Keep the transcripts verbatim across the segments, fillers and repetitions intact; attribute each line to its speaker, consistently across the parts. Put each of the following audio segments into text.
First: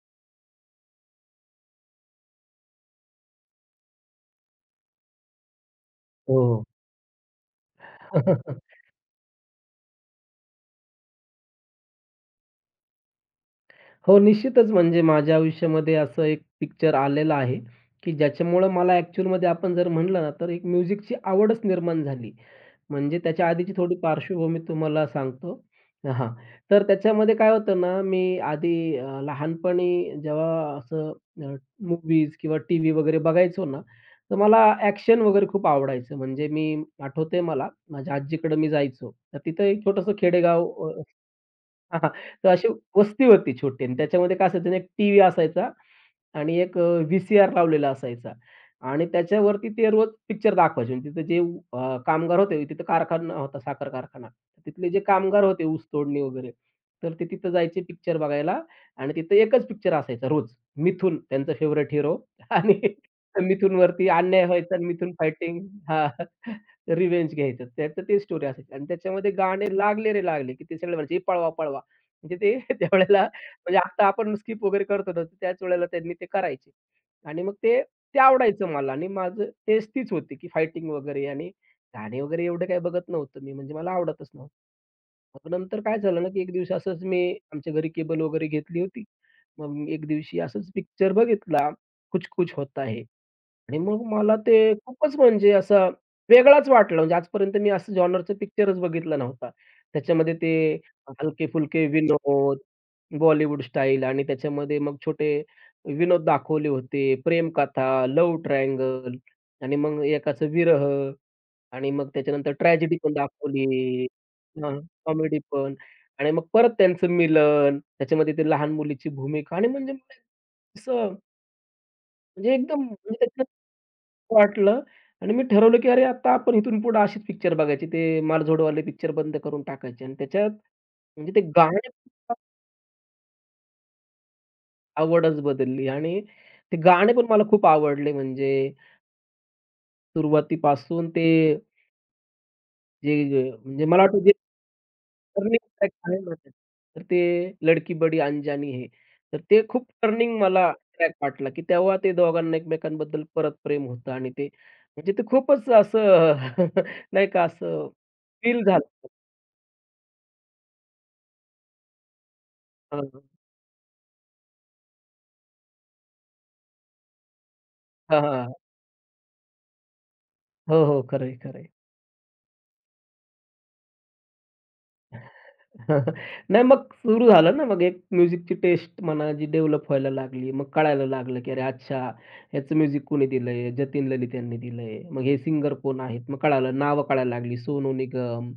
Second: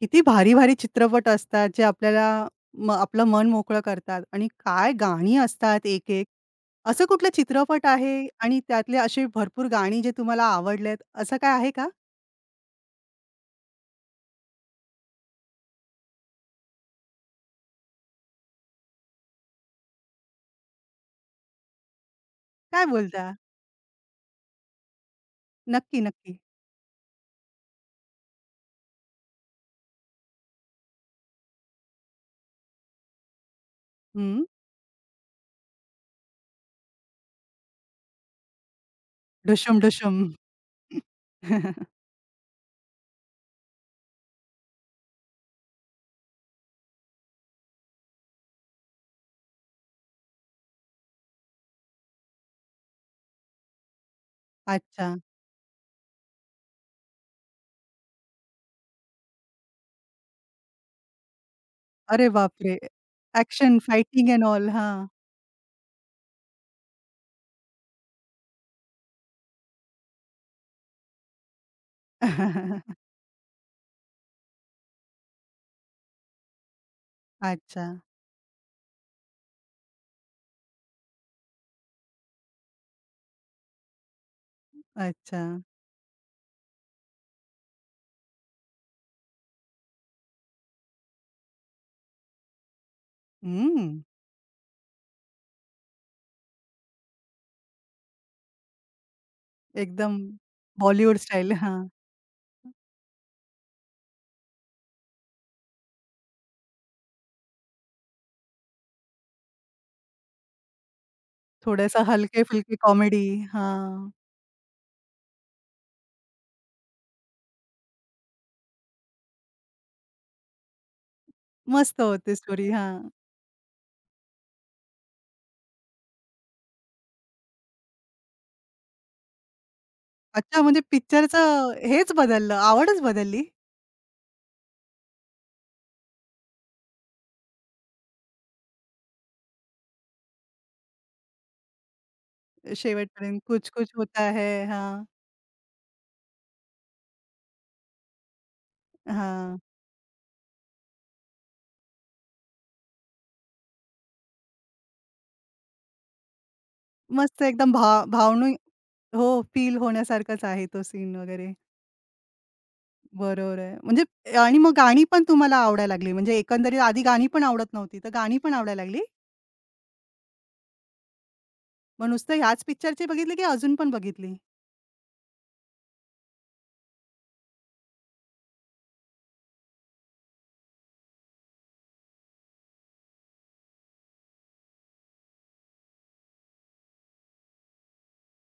Speaker 1: किती भारी-भारी चित्रपट असतात, जे आपल्याला म आपलं मन मोकळं करतात आणि काय गाणी असतात एक-एक.
Speaker 2: हो,
Speaker 1: असं कुठलं चित्रपट आहे
Speaker 2: हो.
Speaker 1: आणि त्यातले असे भरपूर गाणी जे तुम्हाला आवडलेत, असं काय आहे का?
Speaker 2: हो, निश्चितच म्हणजे माझ्या आयुष्यामध्ये असं एक पिक्चर आलेलं आहे, की ज्याच्यामुळं मला ॲक्चुअलमध्ये आपण जर म्हणलं ना, तर एक म्युझिकची आवडच निर्माण झाली.
Speaker 1: काय
Speaker 2: म्हणजे
Speaker 1: बोलता?
Speaker 2: त्याच्या आधीची थोडी पार्श्वभूमी तुम्हाला सांगतो.
Speaker 1: नक्की,
Speaker 2: हां.
Speaker 1: नक्की.
Speaker 2: तर त्याच्यामध्ये काय होतं ना, मी आधी अ, लहानपणी जेव्हा असं मूवीज मूव्हीज किंवा टीव्ही वगैरे बघायचो ना, तर
Speaker 1: हं.
Speaker 2: मला ॲक्शन वगैरे खूप आवडायचं. म्हणजे मी आठवतंय मला, माझ्या आजीकडे मी जायचो. तर तिथं
Speaker 1: ढुशूम,
Speaker 2: एक छोटंसं
Speaker 1: ढुशूम.
Speaker 2: खेडेगाव. अ तर अशी वस्ती होती छोटी आणि त्याच्यामध्ये काय असायचं ना, एक टीव्ही असायचा आणि एक अ, व्ही-सी-आर लावलेला असायचा आणि त्याच्यावरती ते रोज पिक्चर दाखवायचे. आणि तिथे जे अ, कामगार होते, तिथे कारखाना होता, साखर कारखाना. तिथले जे
Speaker 1: अच्छा.
Speaker 2: कामगार होते ऊस तोडणी वगैरे, तर ते तिथं जायचे पिक्चर बघायला आणि तिथे एकच पिक्चर असायचा रोज. मिथून त्यांचा फेव्हरेट हिरो.
Speaker 1: अरे बापरे!
Speaker 2: आणि
Speaker 1: ॲक्शन,
Speaker 2: मिथूनवरती
Speaker 1: फायटिंग एंड
Speaker 2: अन्याय
Speaker 1: ऑल.
Speaker 2: व्हायचा आणि
Speaker 1: हां.
Speaker 2: मिथून फायटिंग, हां, रिव्हेंज घ्यायचं. त्याचं ते स्टोरी असायची आणि त्याच्यामध्ये गाणे लागले रे लागले, की ते सगळे म्हणायचे, "पळवा, पळवा." म्हणजे ते त्यावेळेला म्हणजे आता आपण स्किप वगैरे करतो ना, त्याच वेळेला त्यांनी ते करायचे. आणि मग ते
Speaker 1: अच्छा,
Speaker 2: ते आवडायचं मला आणि माझं टेस्ट तीच होती, की फायटिंग वगैरे आणि गाणे वगैरे एवढं काही बघत नव्हतो मी, म्हणजे मला आवडतच नव्हतं.
Speaker 1: अच्छा.
Speaker 2: मग नंतर काय झालं ना, की एक दिवशी असंच मी आमच्या घरी केबल वगैरे घेतली होती. मग एक दिवशी असंच पिक्चर बघितला, कुछ कुछ होता है. आणि
Speaker 1: हं.
Speaker 2: मग मला ते खूपच म्हणजे असं वेगळाच वाटला. म्हणजे आजपर्यंत मी असं जॉनरचं पिक्चरच बघितला नव्हता.
Speaker 1: एकदम
Speaker 2: त्याच्यामध्ये ते
Speaker 1: बॉलिवूड स्टाईल. हां.
Speaker 2: हलके-फुलके विनोद, बॉलिवूड स्टाईल आणि त्याच्यामध्ये मग छोटे विनोद दाखवले होते. प्रेमकथा, लव्ह ट्रायंगल आणि मग एकाचं विरह आणि
Speaker 1: थोडंसं
Speaker 2: मग त्याच्यानंतर
Speaker 1: हलके-फुलके
Speaker 2: ट्रॅजेडी पण
Speaker 1: कॉमेडी.
Speaker 2: दाखवली.
Speaker 1: हां.
Speaker 2: कॉमेडी पण आणि मग परत त्यांचं मिलन, त्याच्यामध्ये ते लहान मुलीची भूमिका आणि म्हणजे मला असं
Speaker 1: मस्त होते
Speaker 2: म्हणजे
Speaker 1: स्टोरी.
Speaker 2: एकदम
Speaker 1: हां.
Speaker 2: म्हणजे त्याच्यात वाटलं आणि मी ठरवलं, की अरे आता आपण इथून पुढे असेच पिक्चर बघायचे. ते मालझोडवाले पिक्चर बंद करून टाकायचे आणि त्याच्यात
Speaker 1: अच्छा, म्हणजे
Speaker 2: म्हणजे ते
Speaker 1: पिक्चरचं
Speaker 2: गाणे
Speaker 1: हेच
Speaker 2: पण
Speaker 1: बदललं, आवडच बदलली.
Speaker 2: आवडच बदलली आणि ते गाणे पण मला खूप आवडले म्हणजे सुरुवातीपासून ते
Speaker 1: शेवटपर्यंत.
Speaker 2: जे
Speaker 1: कुछ
Speaker 2: म्हणजे
Speaker 1: कुछ
Speaker 2: मला वाटतं
Speaker 1: होता
Speaker 2: जे
Speaker 1: है. हां,
Speaker 2: टर्निंग ट्रॅक आहे ना ते. तर ते लडकी बडी अंजानी है. तर
Speaker 1: हां.
Speaker 2: ते खूप टर्निंग मला ट्रॅक वाटला, की तेव्हा ते दोघांना एकमेकांबद्दल परत प्रेम होतं आणि ते म्हणजे ते खूपच असं नाही
Speaker 1: मस्त
Speaker 2: का
Speaker 1: एकदम
Speaker 2: असं
Speaker 1: भा भावनिक.
Speaker 2: फील झालं.
Speaker 1: हो, फील होण्यासारखाच आहे तो सीन वगैरे.
Speaker 2: हां, हां.
Speaker 1: बरोबर आहे. म्हणजे आणि मग गाणी पण तुम्हाला आवडायला लागली. म्हणजे एकंदरीत आधी गाणी पण आवडत नव्हती, तर गाणी पण आवडायला लागली.
Speaker 2: हो, हो. खरं आहे.
Speaker 1: मग नुसतं ह्याच पिक्चरची बघितली की अजून पण बघितली?
Speaker 2: नाही, मग सुरू झालं ना, मग एक म्युझिकची टेस्ट म्हणा जी डेव्हलप व्हायला लागली. मग कळायला लागलं, की अरे अच्छा, ह्याचं म्युझिक कोणी दिलंय? जतीन ललित यांनी दिलंय. मग हे सिंगर कोण आहेत? मग कळालं, नावं कळायला लागली. सोनू निगम,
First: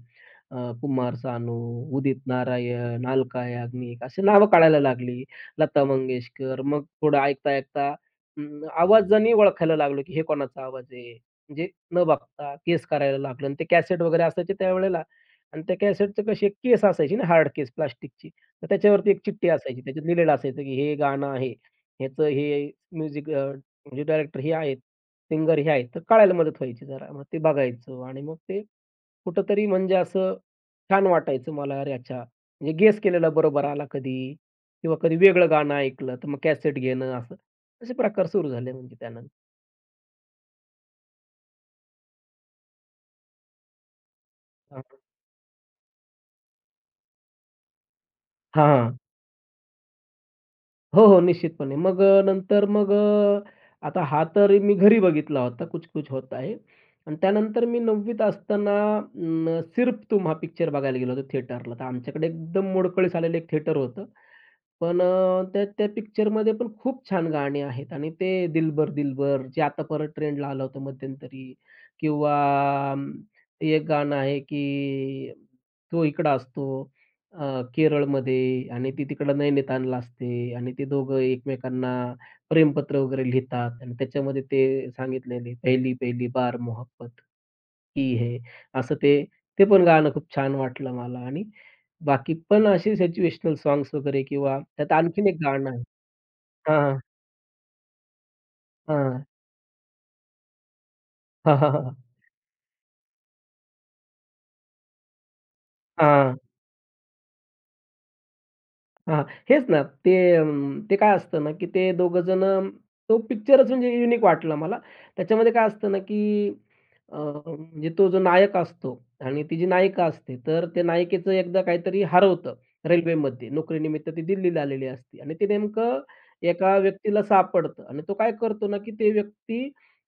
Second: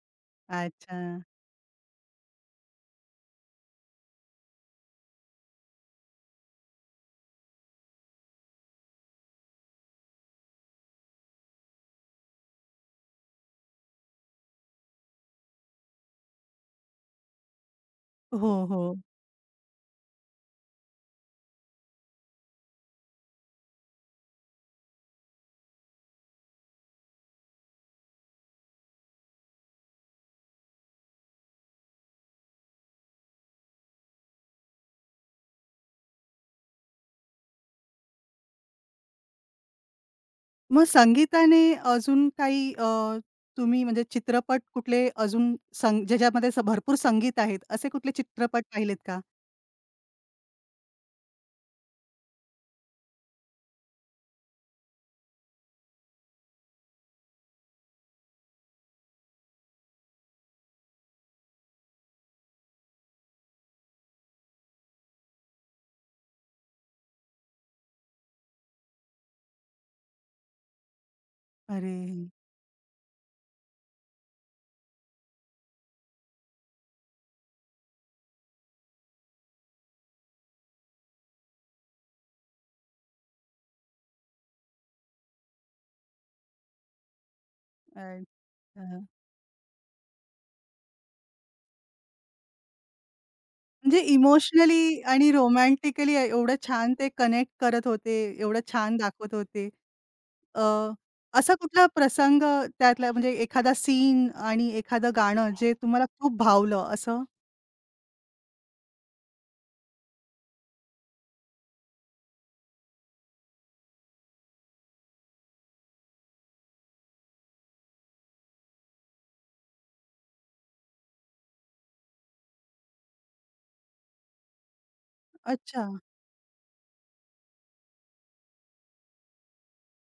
Speaker 2: अ,
Speaker 1: अच्छा.
Speaker 2: कुमार सानू, उदित नारायण, अलका याग्निक अशी नावं कळायला लागली. लता मंगेशकर. मग थोडं ऐकता-ऐकता अं, आवाजाने ओळखायला लागलो, की हे कोणाचा आवाज आहे? म्हणजे न बघता गेस करायला लागलो आणि ते कॅसेट वगैरे असायचे त्यावेळेला. आणि त्या कॅसेटचं कशी एक केस असायची ना, हार्ड केस प्लास्टिकची.
Speaker 1: हो,
Speaker 2: तर
Speaker 1: हो.
Speaker 2: त्याच्यावरती एक चिठ्ठी असायची. त्याच्यात लिहिलेलं असायचं, की हे गाणं आहे. ह्याचं हे म्युझिक म्हणजे डायरेक्टर हे आहेत, सिंगर हे आहेत. तर कळायला मदत व्हायची जरा. मग ते बघायचो आणि मग ते कुठेतरी म्हणजे असं छान वाटायचं मला. अरे अच्छा! म्हणजे गेस केलेला बरोबर आला कधी किंवा कधी वेगळं गाणं ऐकलं, तर मग कॅसेट घेणं असं. असे प्रकार सुरू झाले म्हणजे त्यानंतर.
Speaker 1: मग संगीताने अजून काही अ, तुम्ही म्हणजे चित्रपट
Speaker 2: हां.
Speaker 1: कुठले अजून सं ज्याच्यामध्ये असं भरपूर संगीत आहेत, असे कुठले चित्रपट पाहिलेत का?
Speaker 2: हो, हो. निश्चितपणे. मग अ, नंतर मग अ, आता हा तर मी घरी बघितला होता, कुछ कुछ होता है. आणि त्यानंतर मी नववीत असताना अं, सिर्फ तुम हा पिक्चर बघायला गेलो होतो थिएटरला. तर आमच्याकडे एकदम मोडकळीस आलेलं एक थिएटर होतं. पण अ, त्या त्या पिक्चरमध्ये पण खूप छान गाणी आहेत आणि ते दिलबर दिलबर जे आता परत ट्रेंडला आलं होतं मध्यंतरी
Speaker 1: अरे!
Speaker 2: किंवा अं, ते एक गाणं आहे की तो इकडं असतो. अ, केरळमध्ये आणि ती तिकडं नैनितालला असते आणि ते दोघं एकमेकांना प्रेमपत्र वगैरे लिहितात आणि त्याच्यामध्ये ते सांगितलेले, "पहली पहली बार मोहब्बत की है." असं
Speaker 1: अच्छा.
Speaker 2: ते ते पण गाणं खूप छान वाटलं मला आणि बाकी पण असे सिच्युएशनल सॉन्ग्स
Speaker 1: म्हणजे
Speaker 2: वगैरे किंवा त्यात
Speaker 1: इमोशनली
Speaker 2: आणखीन
Speaker 1: आणि
Speaker 2: एक गाणं आहे.
Speaker 1: रोमॅन्टिकली एवढं छान ते कनेक्ट करत होते, एवढं छान
Speaker 2: हां.
Speaker 1: दाखवत होते. अ, असा
Speaker 2: हां, हां,
Speaker 1: कुठला
Speaker 2: हां.
Speaker 1: प्रसंग त्यातला म्हणजे एखादा सीन आणि एखादं गाणं जे तुम्हाला
Speaker 2: हां.
Speaker 1: खूप भावलं असं?
Speaker 2: हां, हेच ना. ते अं, ते काय असतं ना, की ते दोघं जण तो पिक्चरच म्हणजे युनिक वाटला मला. त्याच्यामध्ये काय असतं ना, की अ, म्हणजे तो जो नायक असतो आणि ती जी नायिका असते, तर त्या नायिकेचं एकदा काहीतरी हरवतं रेल्वेमध्ये. नोकरीनिमित्त ती दिल्लीला आलेली असते आणि ते
Speaker 1: अच्छा,
Speaker 2: नेमकं एका व्यक्तीला सापडतं आणि तो काय करतो ना, की ते व्यक्ती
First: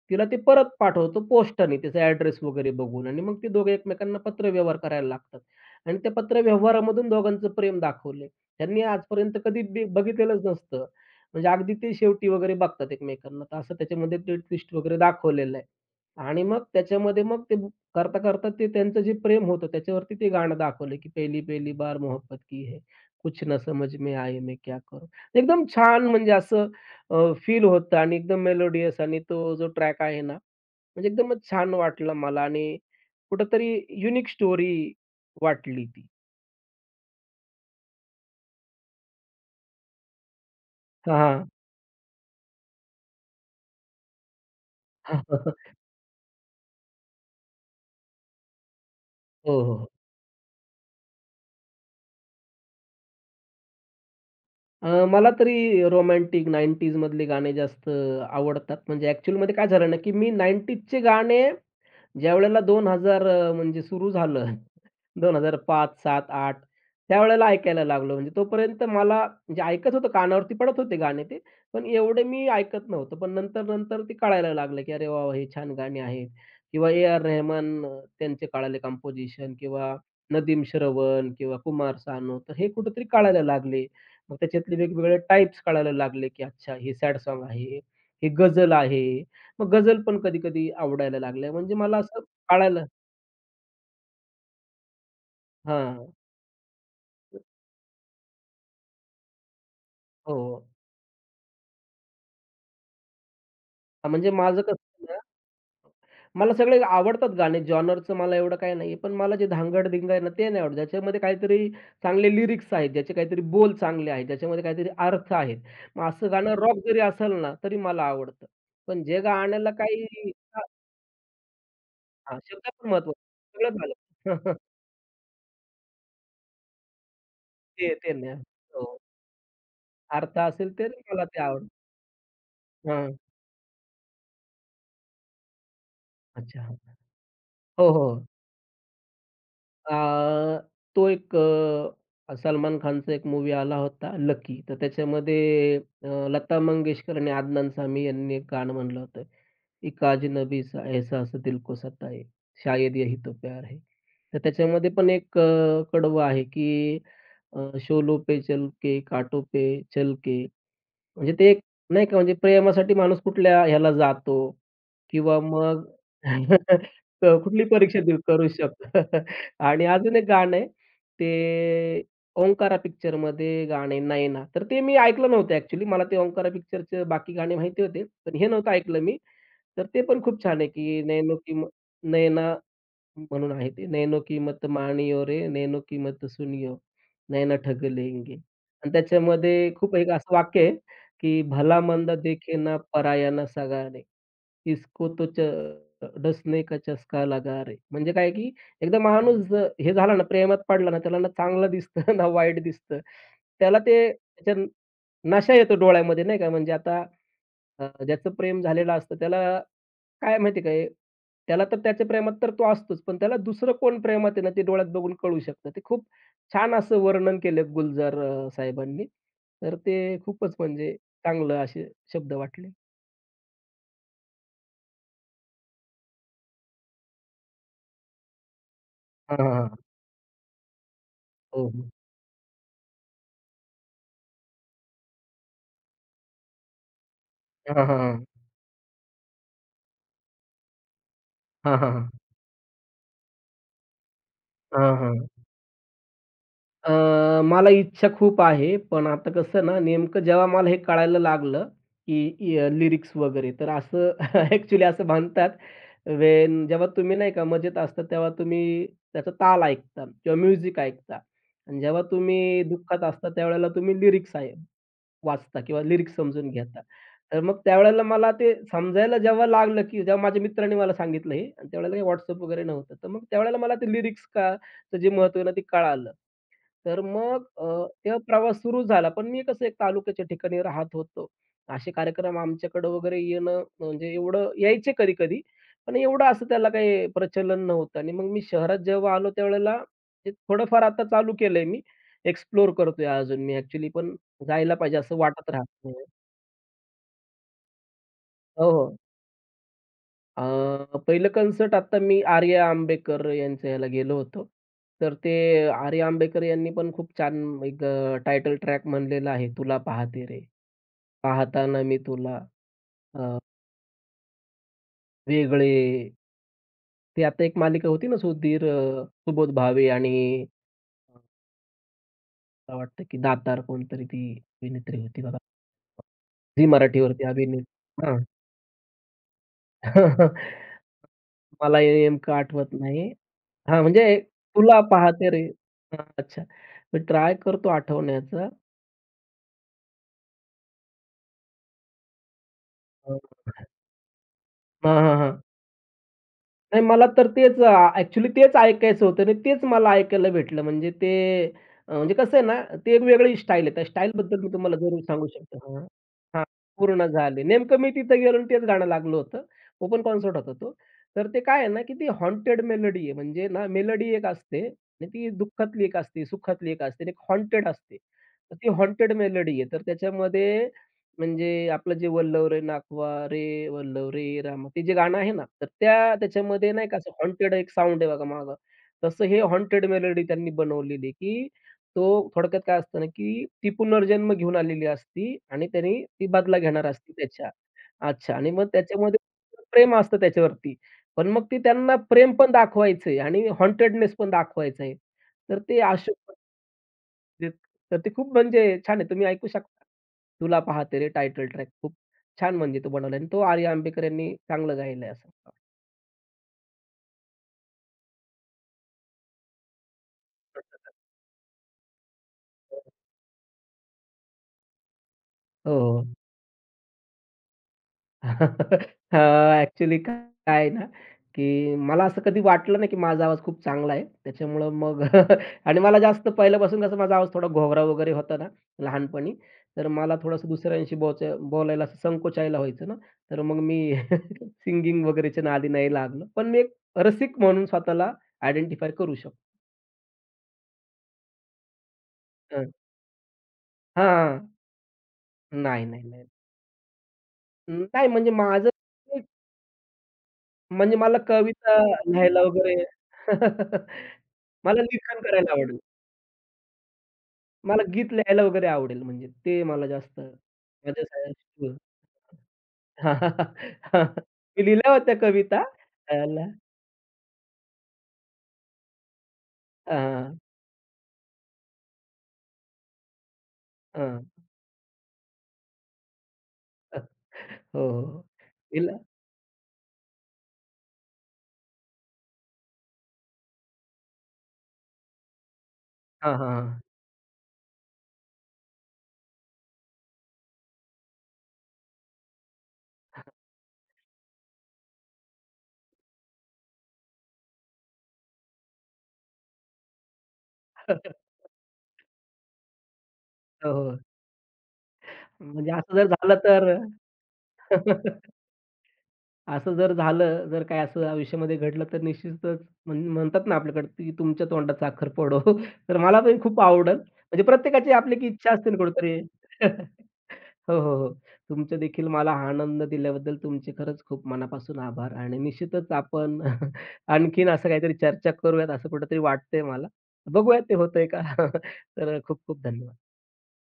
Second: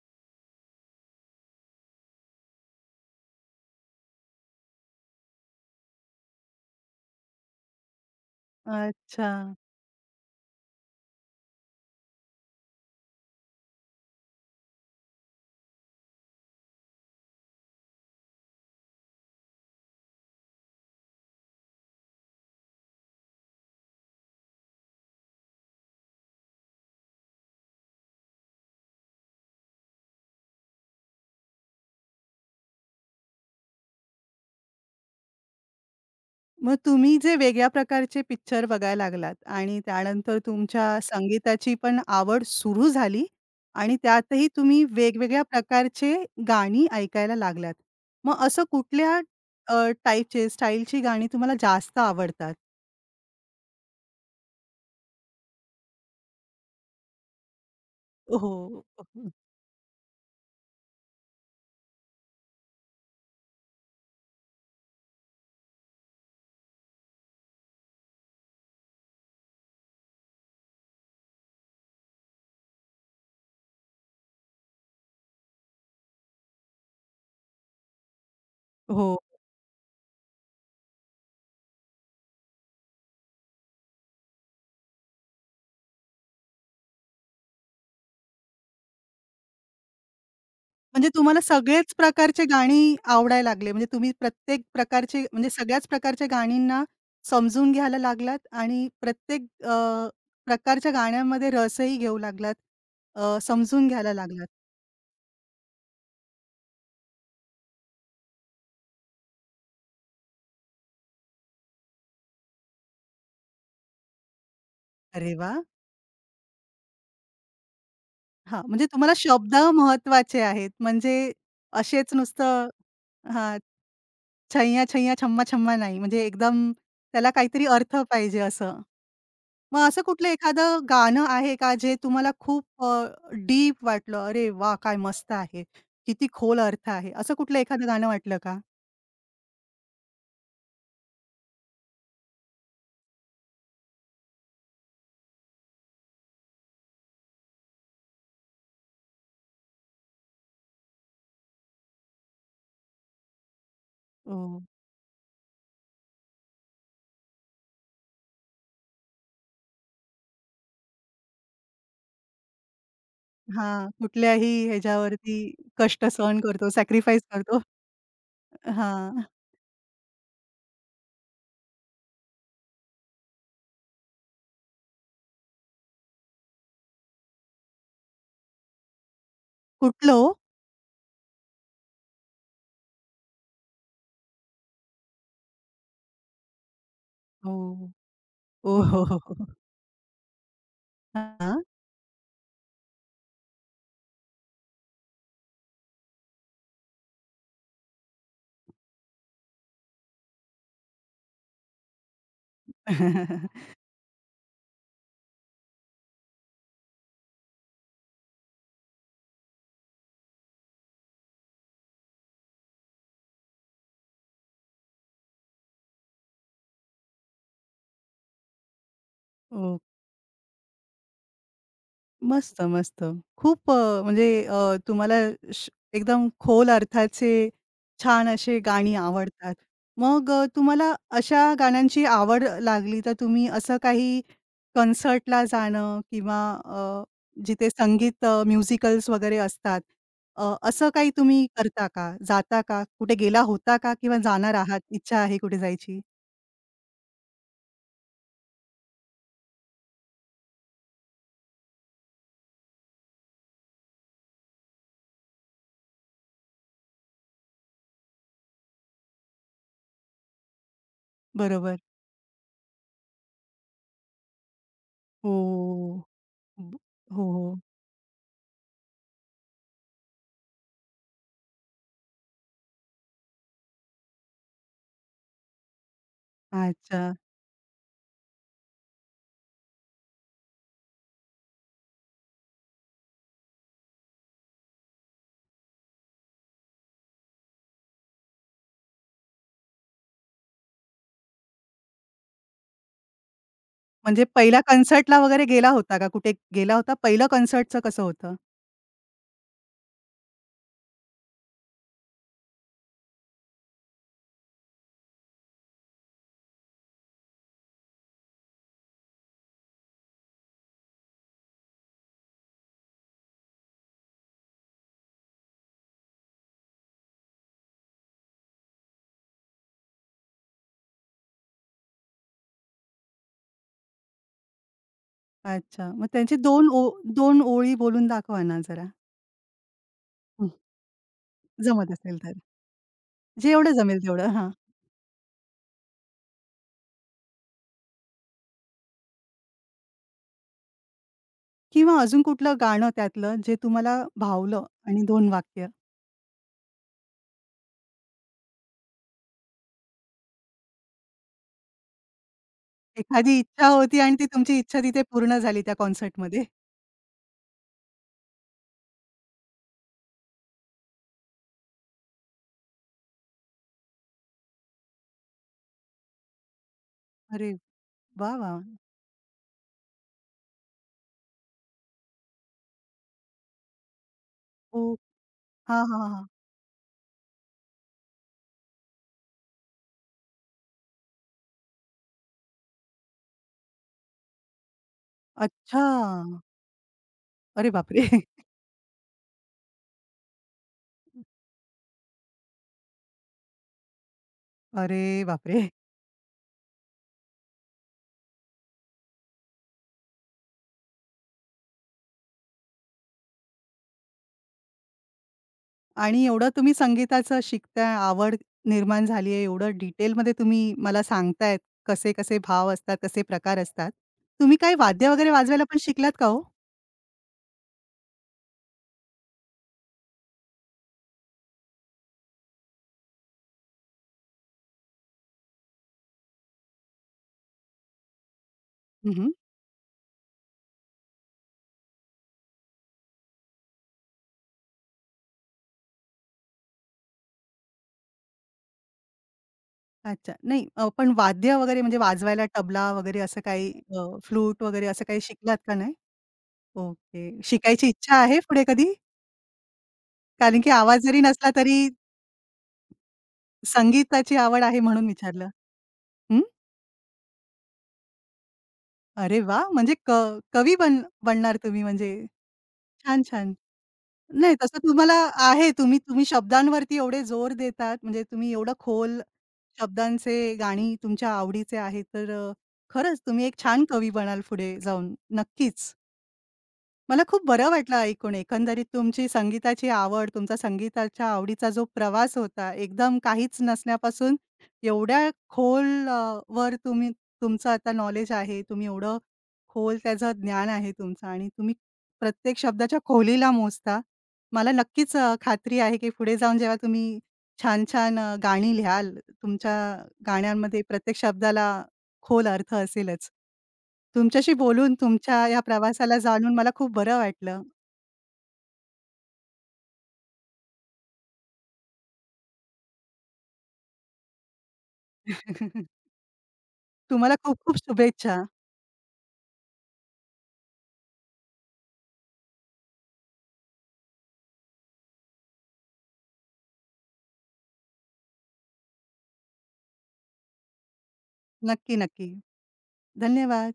Speaker 2: तिला ते परत पाठवतो पोस्टाने त्याचा ॲड्रेस वगैरे बघून आणि मग ते दोघे एकमेकांना पत्रव्यवहार करायला लागतात आणि त्या पत्रव्यवहारामधून दोघांचं प्रेम दाखवलंय. त्यांनी
Speaker 1: अच्छा.
Speaker 2: आजपर्यंत कधी बी बघितलेलंच नसतं. म्हणजे अगदी ते शेवटी वगैरे बघतात एकमेकांना. तर असं त्याच्यामध्ये ते ट्विस्ट वगैरे दाखवलेलं आहे. आणि मग त्याच्यामध्ये मग ते करता-करता ते त्यांचं जे प्रेम होतं त्याच्यावरती ते गाणं दाखवलं, की "पहली-पहली बार मोहब्बत की है, कुछ ना समझ में आए मैं क्या करूँ." एकदम छान म्हणजे असं फील होतं आणि एकदम मेलोडियस आणि तो जो ट्रॅक आहे ना, म्हणजे एकदमच छान वाटलं मला आणि कुठेतरी युनिक स्टोरी वाटली ती.
Speaker 1: मग तुम्ही जे वेगळ्या प्रकारचे पिक्चर बघायला लागलात आणि त्यानंतर तुमच्या
Speaker 2: हां.
Speaker 1: संगीताची पण आवड सुरू झाली आणि त्यातही तुम्ही वेगवेगळ्या
Speaker 2: हो,
Speaker 1: प्रकारचे गाणी ऐकायला लागलात. मग असं कुठल्या
Speaker 2: हो, हो.
Speaker 1: अ, टाइपचे स्टाईलची गाणी तुम्हाला जास्त आवडतात?
Speaker 2: अ, मला तरी रोमॅन्टिक नाइंटीज मधले गाणे जास्त
Speaker 1: हो.
Speaker 2: आवडतात. म्हणजे ॲक्चुअलमध्ये काय झालं ना, की मी 90sचे गाणे ज्यावेळेला दोन हजार अ, म्हणजे सुरू झालं दोन हजार पाच, सात, आठ त्यावेळेला ऐकायला लागलो. म्हणजे तोपर्यंत मला म्हणजे ऐकत होतो, कानावरती पडत होते गाणे ते, पण एवढे मी ऐकत नव्हतो. पण नंतर-नंतर ते कळायला लागलं, की अरे वाह! वाह! हे छान गाणी आहेत किंवा ए.आर. रहमान अ, त्यांचे कळाले
Speaker 1: हो.
Speaker 2: कंपोझिशन किंवा नदीम श्रवण किंवा कुमार सानू, तर हे कुठेतरी कळायला लागले. मग त्याच्यातले वेगवेगळे टाइप्स कळायला लागले, की अच्छा हे सॅड सॉन्ग आहे, हे गझल आहे. मग गझल पण कधी-कधी
Speaker 1: म्हणजे
Speaker 2: आवडायला
Speaker 1: तुम्हाला
Speaker 2: लागल्या. म्हणजे
Speaker 1: सगळेच
Speaker 2: मला असं
Speaker 1: प्रकारचे
Speaker 2: कळालं.
Speaker 1: गाणी आवडायला लागले. म्हणजे तुम्ही प्रत्येक प्रकारचे म्हणजे सगळ्याच
Speaker 2: हां.
Speaker 1: प्रकारच्या गाणींना समजून घ्यायला लागलात आणि प्रत्येक अ,
Speaker 2: हो. हो.
Speaker 1: प्रकारच्या गाण्यामध्ये रसही घेऊ लागलात. अ, समजून
Speaker 2: हां,
Speaker 1: घ्यायला
Speaker 2: म्हणजे
Speaker 1: लागलात.
Speaker 2: माझं कसं आहे ना, मला सगळे आवडतात गाणे, जॉनरचं मला एवढं काही नाही आहे. पण मला जे धांगड-धिंगा आहे ना, ते नाही आवडत. ज्याच्यामध्ये काहीतरी चांगले लिरिक्स आहेत, ज्याचे काहीतरी बोल चांगले आहेत, ज्याच्यामध्ये काहीतरी
Speaker 1: अरे
Speaker 2: अर्थ आहेत.
Speaker 1: वाह!
Speaker 2: मग असं गाणं रॉक जरी असेल ना, तरी मला आवडतं.
Speaker 1: हां, म्हणजे
Speaker 2: पण
Speaker 1: तुम्हाला
Speaker 2: जे
Speaker 1: शब्द
Speaker 2: गाण्याला काही
Speaker 1: महत्त्वाचे
Speaker 2: हां,
Speaker 1: आहेत. म्हणजे असेच
Speaker 2: हां,
Speaker 1: नुसतं
Speaker 2: शब्द पण
Speaker 1: हां,
Speaker 2: महत्वाचे, सगळंच आलं.
Speaker 1: छैया छैया छम्मा छम्मा नाही. म्हणजे एकदम त्याला काहीतरी
Speaker 2: ते
Speaker 1: अर्थ
Speaker 2: ते
Speaker 1: पाहिजे
Speaker 2: नाही.
Speaker 1: असं.
Speaker 2: हो.
Speaker 1: मग असं कुठलं
Speaker 2: अर्थ
Speaker 1: एखादं
Speaker 2: असेल तर
Speaker 1: गाणं
Speaker 2: मला ते
Speaker 1: आहे
Speaker 2: आवडतं.
Speaker 1: का, जे तुम्हाला खूप
Speaker 2: हां.
Speaker 1: डीप वाटलं? "अरे वाह! काय मस्त आहे. किती खोल
Speaker 2: अच्छा.
Speaker 1: अर्थ आहे." असं कुठलं एखादं
Speaker 2: हो,
Speaker 1: गाणं
Speaker 2: हो.
Speaker 1: वाटलं का?
Speaker 2: अ, तो एक अ, सलमान खानचा एक मूवी आला होता लकी. तर त्याच्यामध्ये अ, लता मंगेशकर आणि आदनान सामी यांनी एक गाणं म्हणलं होतं, की "काजनबी सा एहसास दिल को सताए, शायद यही तो प्यार है."
Speaker 1: अ,
Speaker 2: तर त्याच्यामध्ये पण एक अ, कडवं आहे, की अ, "शोलो पे चल के, कांटो पे चल के." म्हणजे ते एक नाही का म्हणजे प्रेमासाठी माणूस कुठल्या
Speaker 1: हां,
Speaker 2: ह्याला जातो
Speaker 1: कुठल्याही ह्याच्यावरती
Speaker 2: किंवा मग
Speaker 1: कष्ट सहन करतो, सॅक्रिफाईस
Speaker 2: तर
Speaker 1: करतो.
Speaker 2: कुठली परीक्षा देऊ करू शकतो.
Speaker 1: हां.
Speaker 2: आणि अजून एक गाणं आहे ते ओंकारा पिक्चरमध्ये गाणं आहे ना, तर ते मी ऐकलं नव्हतं ॲक्चुअली. मला ते ओंकारा पिक्चरचे बाकी गाणे माहिती होते, पण हे नव्हतं ऐकलं मी. तर ते पण
Speaker 1: कुठलं
Speaker 2: खूप छान आहे की "नैनो की" म्हणून आहे ते. "नैनो की मानियो रे, नैनो की सुनियो,
Speaker 1: हो.
Speaker 2: नैना ठग लेंगे."
Speaker 1: ओ, ओ
Speaker 2: आणि
Speaker 1: हो, हो, हो.
Speaker 2: त्याच्यामध्ये खूप एक असं वाक्य आहे, की
Speaker 1: हां.
Speaker 2: "भला मंदा देखे ना पराया ना सगाने, इसको तो च डसने का चस्का लगा रे." म्हणजे काय, की एकदा माणूस ज हे झाला ना, प्रेमात पडला ना, त्याला ना चांगलं दिसतं ना वाईट दिसतं. त्याला ते त्याच्या नशा येतो डोळ्यामध्ये नाही का. म्हणजे आता अ, ज्याचं प्रेम झालेलं असतं त्याला काय माहिती आहे काय, त्याला तर त्याच्या प्रेमात तर तो असतोच, पण त्याला दुसरं कोण प्रेमात आहे ना, ते डोळ्यात बघून कळू शकतं. ते खूप छान असं वर्णन केलं गुलजार अ, साहेबांनी. तर
Speaker 1: ओ.
Speaker 2: ते खूपच म्हणजे चांगलं असे शब्द
Speaker 1: मस्त,
Speaker 2: वाटले.
Speaker 1: मस्त. खूप अ, म्हणजे अ, तुम्हाला श एकदम खोल अर्थाचे छान असे गाणी
Speaker 2: हां, हां,
Speaker 1: आवडतात.
Speaker 2: हां.
Speaker 1: मग अ, तुम्हाला अशा
Speaker 2: हो, हो.
Speaker 1: गाण्यांची आवड लागली, तर तुम्ही असं काही कन्सर्टला जाणं किंवा अ, जिथे
Speaker 2: हां, हां,
Speaker 1: संगीत
Speaker 2: हां.
Speaker 1: अ, म्युझिकल्स वगैरे असतात, अ, असं काही तुम्ही
Speaker 2: हां,
Speaker 1: करता
Speaker 2: हां,
Speaker 1: का?
Speaker 2: हां.
Speaker 1: जाता का? कुठे गेला होता का किंवा जाणार आहात?
Speaker 2: हां,
Speaker 1: इच्छा
Speaker 2: हां.
Speaker 1: आहे कुठे जायची?
Speaker 2: अ, मला इच्छा खूप आहे, पण आता कसं ना, नेमकं जेव्हा मला हे कळायला लागलं, की लिरिक्स वगैरे, तर असं ॲक्चुअली असं म्हणतात, वेन जेव्हा तुम्ही नाही का मजेत असता, तेव्हा तुम्ही त्याचा ताल ऐकता किंवा म्युझिक ऐकता
Speaker 1: बरोबर.
Speaker 2: आणि जेव्हा तुम्ही दुःखात असता, त्यावेळेला तुम्ही लिरिक्स आहे वाचता किंवा
Speaker 1: हो,
Speaker 2: लिरिक्स समजून
Speaker 1: हो, हो.
Speaker 2: घेता.
Speaker 1: हो,
Speaker 2: तर मग
Speaker 1: हो.
Speaker 2: त्यावेळेला मला ते समजायला जेव्हा लागलं, की जेव्हा माझ्या मित्राने मला सांगितलं हे आणि त्यावेळेला काही WhatsApp वगैरे नव्हतं. तर मग त्यावेळेला मला ते लिरिक्स का चं जे महत्त्व आहे ना, ते कळालं. तर
Speaker 1: अच्छा.
Speaker 2: मग अ, तेव्हा प्रवास सुरू झाला. पण मी कसं एक तालुक्याच्या ठिकाणी राहत होतो. असे कार्यक्रम आमच्याकडे वगैरे येणं म्हणजे एवढं यायचे कधी-कधी, पण एवढं असं त्याला काही प्रचलन नव्हतं. आणि मग मी शहरात जेव्हा आलो त्यावेळेला ते थोडंफार आता चालू केलंय मी. एक्सप्लोर करतोय अजून मी ॲक्चुअली पण
Speaker 1: म्हणजे पहिल्या
Speaker 2: जायला पाहिजे असं
Speaker 1: कन्सर्टला वगैरे
Speaker 2: वाटत राहत
Speaker 1: गेला होता
Speaker 2: नाही.
Speaker 1: का? कुठे गेला होता? पहिलं कन्सर्टचं कसं होतं?
Speaker 2: हो, हो. अ, पहिलं कन्सर्ट आता मी आर्या आंबेकर यांच्या ह्याला गेलो होतो. तर ते आर्या आंबेकर यांनी पण खूप छान एक अ, टायटल ट्रॅक म्हणलेला आहे, "तुला पाहते रे, पाहताना मी तुला" अ, वेगळे. ते आता एक मालिका होती ना, सुधीर अ, सुबोध भावे आणि अं, मला वाटतं की दातार कोणतरी ती अभिनेत्री होती बघा.
Speaker 1: अच्छा. मग त्यांची
Speaker 2: झी
Speaker 1: दोन ओ
Speaker 2: मराठीवरती
Speaker 1: दोन ओळी बोलून
Speaker 2: अभिनेत्री, हां.
Speaker 1: दाखवा ना जरा? हं,
Speaker 2: मला
Speaker 1: जमत
Speaker 2: हे
Speaker 1: असेल
Speaker 2: नेमकं
Speaker 1: तर.
Speaker 2: आठवत नाही.
Speaker 1: जेवढं
Speaker 2: हां,
Speaker 1: जमेल
Speaker 2: म्हणजे
Speaker 1: तेवढं. हां.
Speaker 2: "तुला पाहते रे." हां, अच्छा. मी ट्राय करतो आठवण्याचा.
Speaker 1: किंवा अजून कुठलं गाणं
Speaker 2: अ,
Speaker 1: त्यातलं जे तुम्हाला भावलं
Speaker 2: हां,
Speaker 1: आणि
Speaker 2: हां,
Speaker 1: दोन
Speaker 2: हां.
Speaker 1: वाक्य?
Speaker 2: नाही मला तर तेच अ, ॲक्चुअली तेच ऐकायचं होतं आणि तेच मला ऐकायला भेटलं. म्हणजे ते अ, म्हणजे कसं आहे ना, ती एक
Speaker 1: एखादी
Speaker 2: वेगळी स्टाईल
Speaker 1: इच्छा
Speaker 2: आहे. त्या
Speaker 1: होती आणि ती
Speaker 2: स्टाईलबद्दल मी
Speaker 1: तुमची
Speaker 2: तुम्हाला
Speaker 1: इच्छा
Speaker 2: जरूर
Speaker 1: तिथे
Speaker 2: सांगू
Speaker 1: पूर्ण
Speaker 2: शकतो.
Speaker 1: झाली त्या
Speaker 2: हां.
Speaker 1: कॉन्सर्टमध्ये?
Speaker 2: हां, पूर्ण झाले. नेमकं मी तिथं गेलो आणि तेच गाणं लागलं होतं. ओपन कॉन्सर्ट होता तो. तर ते काय आहे ना, की ती हॉन्टेड मेलडी आहे. म्हणजे ना मेलडी एक असते आणि ती दुःखातली एक असते, सुखातली एक असते आणि एक
Speaker 1: अरे
Speaker 2: हॉन्टेड असते.
Speaker 1: वाह!
Speaker 2: तर
Speaker 1: वाह!
Speaker 2: ती हॉन्टेड मेलडी आहे. तर त्याच्यामध्ये म्हणजे आपलं जे "वल्लव रे नाखवा रे वल्लव रे रामा" ते
Speaker 1: ओ
Speaker 2: जे गाणं आहे ना, तर
Speaker 1: हां, हां,
Speaker 2: त्या
Speaker 1: हां.
Speaker 2: त्याच्यामध्ये नाही का असं हॉन्टेड एक साउंड आहे बघा मागं. तसं हे हॉन्टेड मेलोडी त्यांनी बनवलेली, की तो थोडक्यात काय असतं ना, की ती पुनर्जन्म घेऊन आलेली असती आणि
Speaker 1: अच्छा.
Speaker 2: त्यांनी ती बदला घेणार असती त्याच्या.
Speaker 1: अरे बापरे!
Speaker 2: अच्छा आणि मग त्याच्यामध्ये प्रेम असतं त्याच्यावरती. पण मग ती त्यांना प्रेम पण दाखवायचंय आणि हॉन्टेडनेस पण दाखवायचं आहे.
Speaker 1: अरे
Speaker 2: तर
Speaker 1: बापरे!
Speaker 2: ते अशोक तर ते खूप म्हणजे छान आहे. तुम्ही ऐकू शकता. तुला पाहते रे टायटल ट्रॅक खूप छान म्हणजे तो बनवला आणि तो आर्य आंबेकर यांनी चांगलं गायलंय असं मला
Speaker 1: आणि एवढं तुम्ही संगीताचं शिकताय, आवड निर्माण झाली आहे, एवढं डिटेलमध्ये तुम्ही मला सांगतायत, कसे-कसे भाव असतात,
Speaker 2: वाटतं.
Speaker 1: कसे प्रकार असतात. तुम्ही काही वाद्य वगैरे वाजवायला पण
Speaker 2: हो.
Speaker 1: शिकलात का हो?
Speaker 2: अ, काय आहे ना, की मला असं कधी वाटलं नाही, की माझा आवाज खूप चांगला आहे. त्याच्यामुळं मग आणि मला जास्त पहिल्यापासून कसं माझा आवाज थोडा घोगरा वगैरे होता ना
Speaker 1: हं,
Speaker 2: लहानपणी, तर मला थोडंसं दुसऱ्यांशी बोचा बोलायला असं संकोचायला व्हायचं ना, तर मग मी सिंगिंग वगैरेच्या नादी नाही लागलो. पण मी एक रसिक म्हणून स्वतःला आयडेंटिफाय करू शकतो.
Speaker 1: अच्छा. नाही अ, पण वाद्य वगैरे म्हणजे वाजवायला
Speaker 2: हं.
Speaker 1: तबला वगैरे असं काही अ,
Speaker 2: हां.
Speaker 1: फ्लूट वगैरे असं काही शिकलात का
Speaker 2: नाही,
Speaker 1: नाही?
Speaker 2: नाही, नाही.
Speaker 1: ओके.
Speaker 2: अं,
Speaker 1: शिकायची
Speaker 2: नाही
Speaker 1: इच्छा
Speaker 2: म्हणजे
Speaker 1: आहे पुढे
Speaker 2: माझं
Speaker 1: कधी? कारण की
Speaker 2: म्हणजे
Speaker 1: आवाज
Speaker 2: मला
Speaker 1: जरी नसला तरी
Speaker 2: कविता लिहायला वगैरे
Speaker 1: संगीताची आवड आहे
Speaker 2: मला
Speaker 1: म्हणून
Speaker 2: लिखाण
Speaker 1: विचारलं.
Speaker 2: करायला आवडेल.
Speaker 1: हं.
Speaker 2: मला गीत लिहायला वगैरे आवडेल म्हणजे
Speaker 1: अरे
Speaker 2: ते
Speaker 1: वाह!
Speaker 2: मला
Speaker 1: म्हणजे क
Speaker 2: जास्त
Speaker 1: कवी बन
Speaker 2: माझ्या
Speaker 1: बनणार
Speaker 2: सायन्स.
Speaker 1: तुम्ही म्हणजे. छान, छान. नाही
Speaker 2: मी
Speaker 1: तसं
Speaker 2: लिहिल्या
Speaker 1: तुम्हाला
Speaker 2: होत्या कविता.
Speaker 1: आहे. तुम्ही तुम्ही
Speaker 2: त्याला
Speaker 1: शब्दांवरती एवढे जोर देतात, म्हणजे तुम्ही एवढं खोल शब्दांचे
Speaker 2: हां,
Speaker 1: गाणी तुमच्या आवडीचे आहे, तर अ, खरंच तुम्ही एक छान कवी
Speaker 2: हां.
Speaker 1: बनाल पुढे जाऊन. नक्कीच. मला खूप बरं
Speaker 2: हो,
Speaker 1: वाटलं
Speaker 2: हो.
Speaker 1: ऐकून एकंदरीत
Speaker 2: लिहिलं
Speaker 1: तुमची संगीताची आवड, तुमचा संगीताच्या आवडीचा जो प्रवास होता, एकदम काहीच नसण्यापासून एवढ्या खोल
Speaker 2: हां,
Speaker 1: अ,
Speaker 2: हां,
Speaker 1: वर
Speaker 2: हां.
Speaker 1: तुम्ही तुमचं आता नॉलेज आहे. तुम्ही एवढं खोल त्याचं ज्ञान आहे तुमचं आणि तुम्ही प्रत्येक शब्दाच्या खोलीला मोजता. मला नक्कीच अ, खात्री आहे, की पुढे जाऊन जेव्हा तुम्ही छान-छान अ, गाणी लिहाल, तुमच्या गाण्यांमध्ये प्रत्येक शब्दाला खोल अर्थ असेलच.
Speaker 2: हो, हो.
Speaker 1: तुमच्याशी बोलून तुमच्या या
Speaker 2: म्हणजे असं जर
Speaker 1: प्रवासाला
Speaker 2: झालं
Speaker 1: जाणून मला
Speaker 2: तर
Speaker 1: खूप बरं वाटलं.
Speaker 2: असं जर झालं, जर काय असं आयुष्यामध्ये घडलं तर निश्चितच म्हण म्हणतात ना आपल्याकडे, की तुमच्या तोंडात साखर फोडो. तर मला पण खूप आवडेल.
Speaker 1: तुम्हाला
Speaker 2: म्हणजे
Speaker 1: खूप खूप
Speaker 2: प्रत्येकाची आपली की
Speaker 1: शुभेच्छा.
Speaker 2: इच्छा असते ना कुठेतरी. हो, हो, हो. तुमचं देखील मला हा आनंद दिल्याबद्दल तुमचे खरंच खूप मनापासून आभार आणि निश्चितच आपण आणखीन असं काहीतरी चर्चा करूयात असं कुठेतरी वाटतंय मला. बघूया ते होतंय का?
Speaker 1: नक्की,
Speaker 2: तर
Speaker 1: नक्की.
Speaker 2: खूप खूप धन्यवाद.
Speaker 1: धन्यवाद.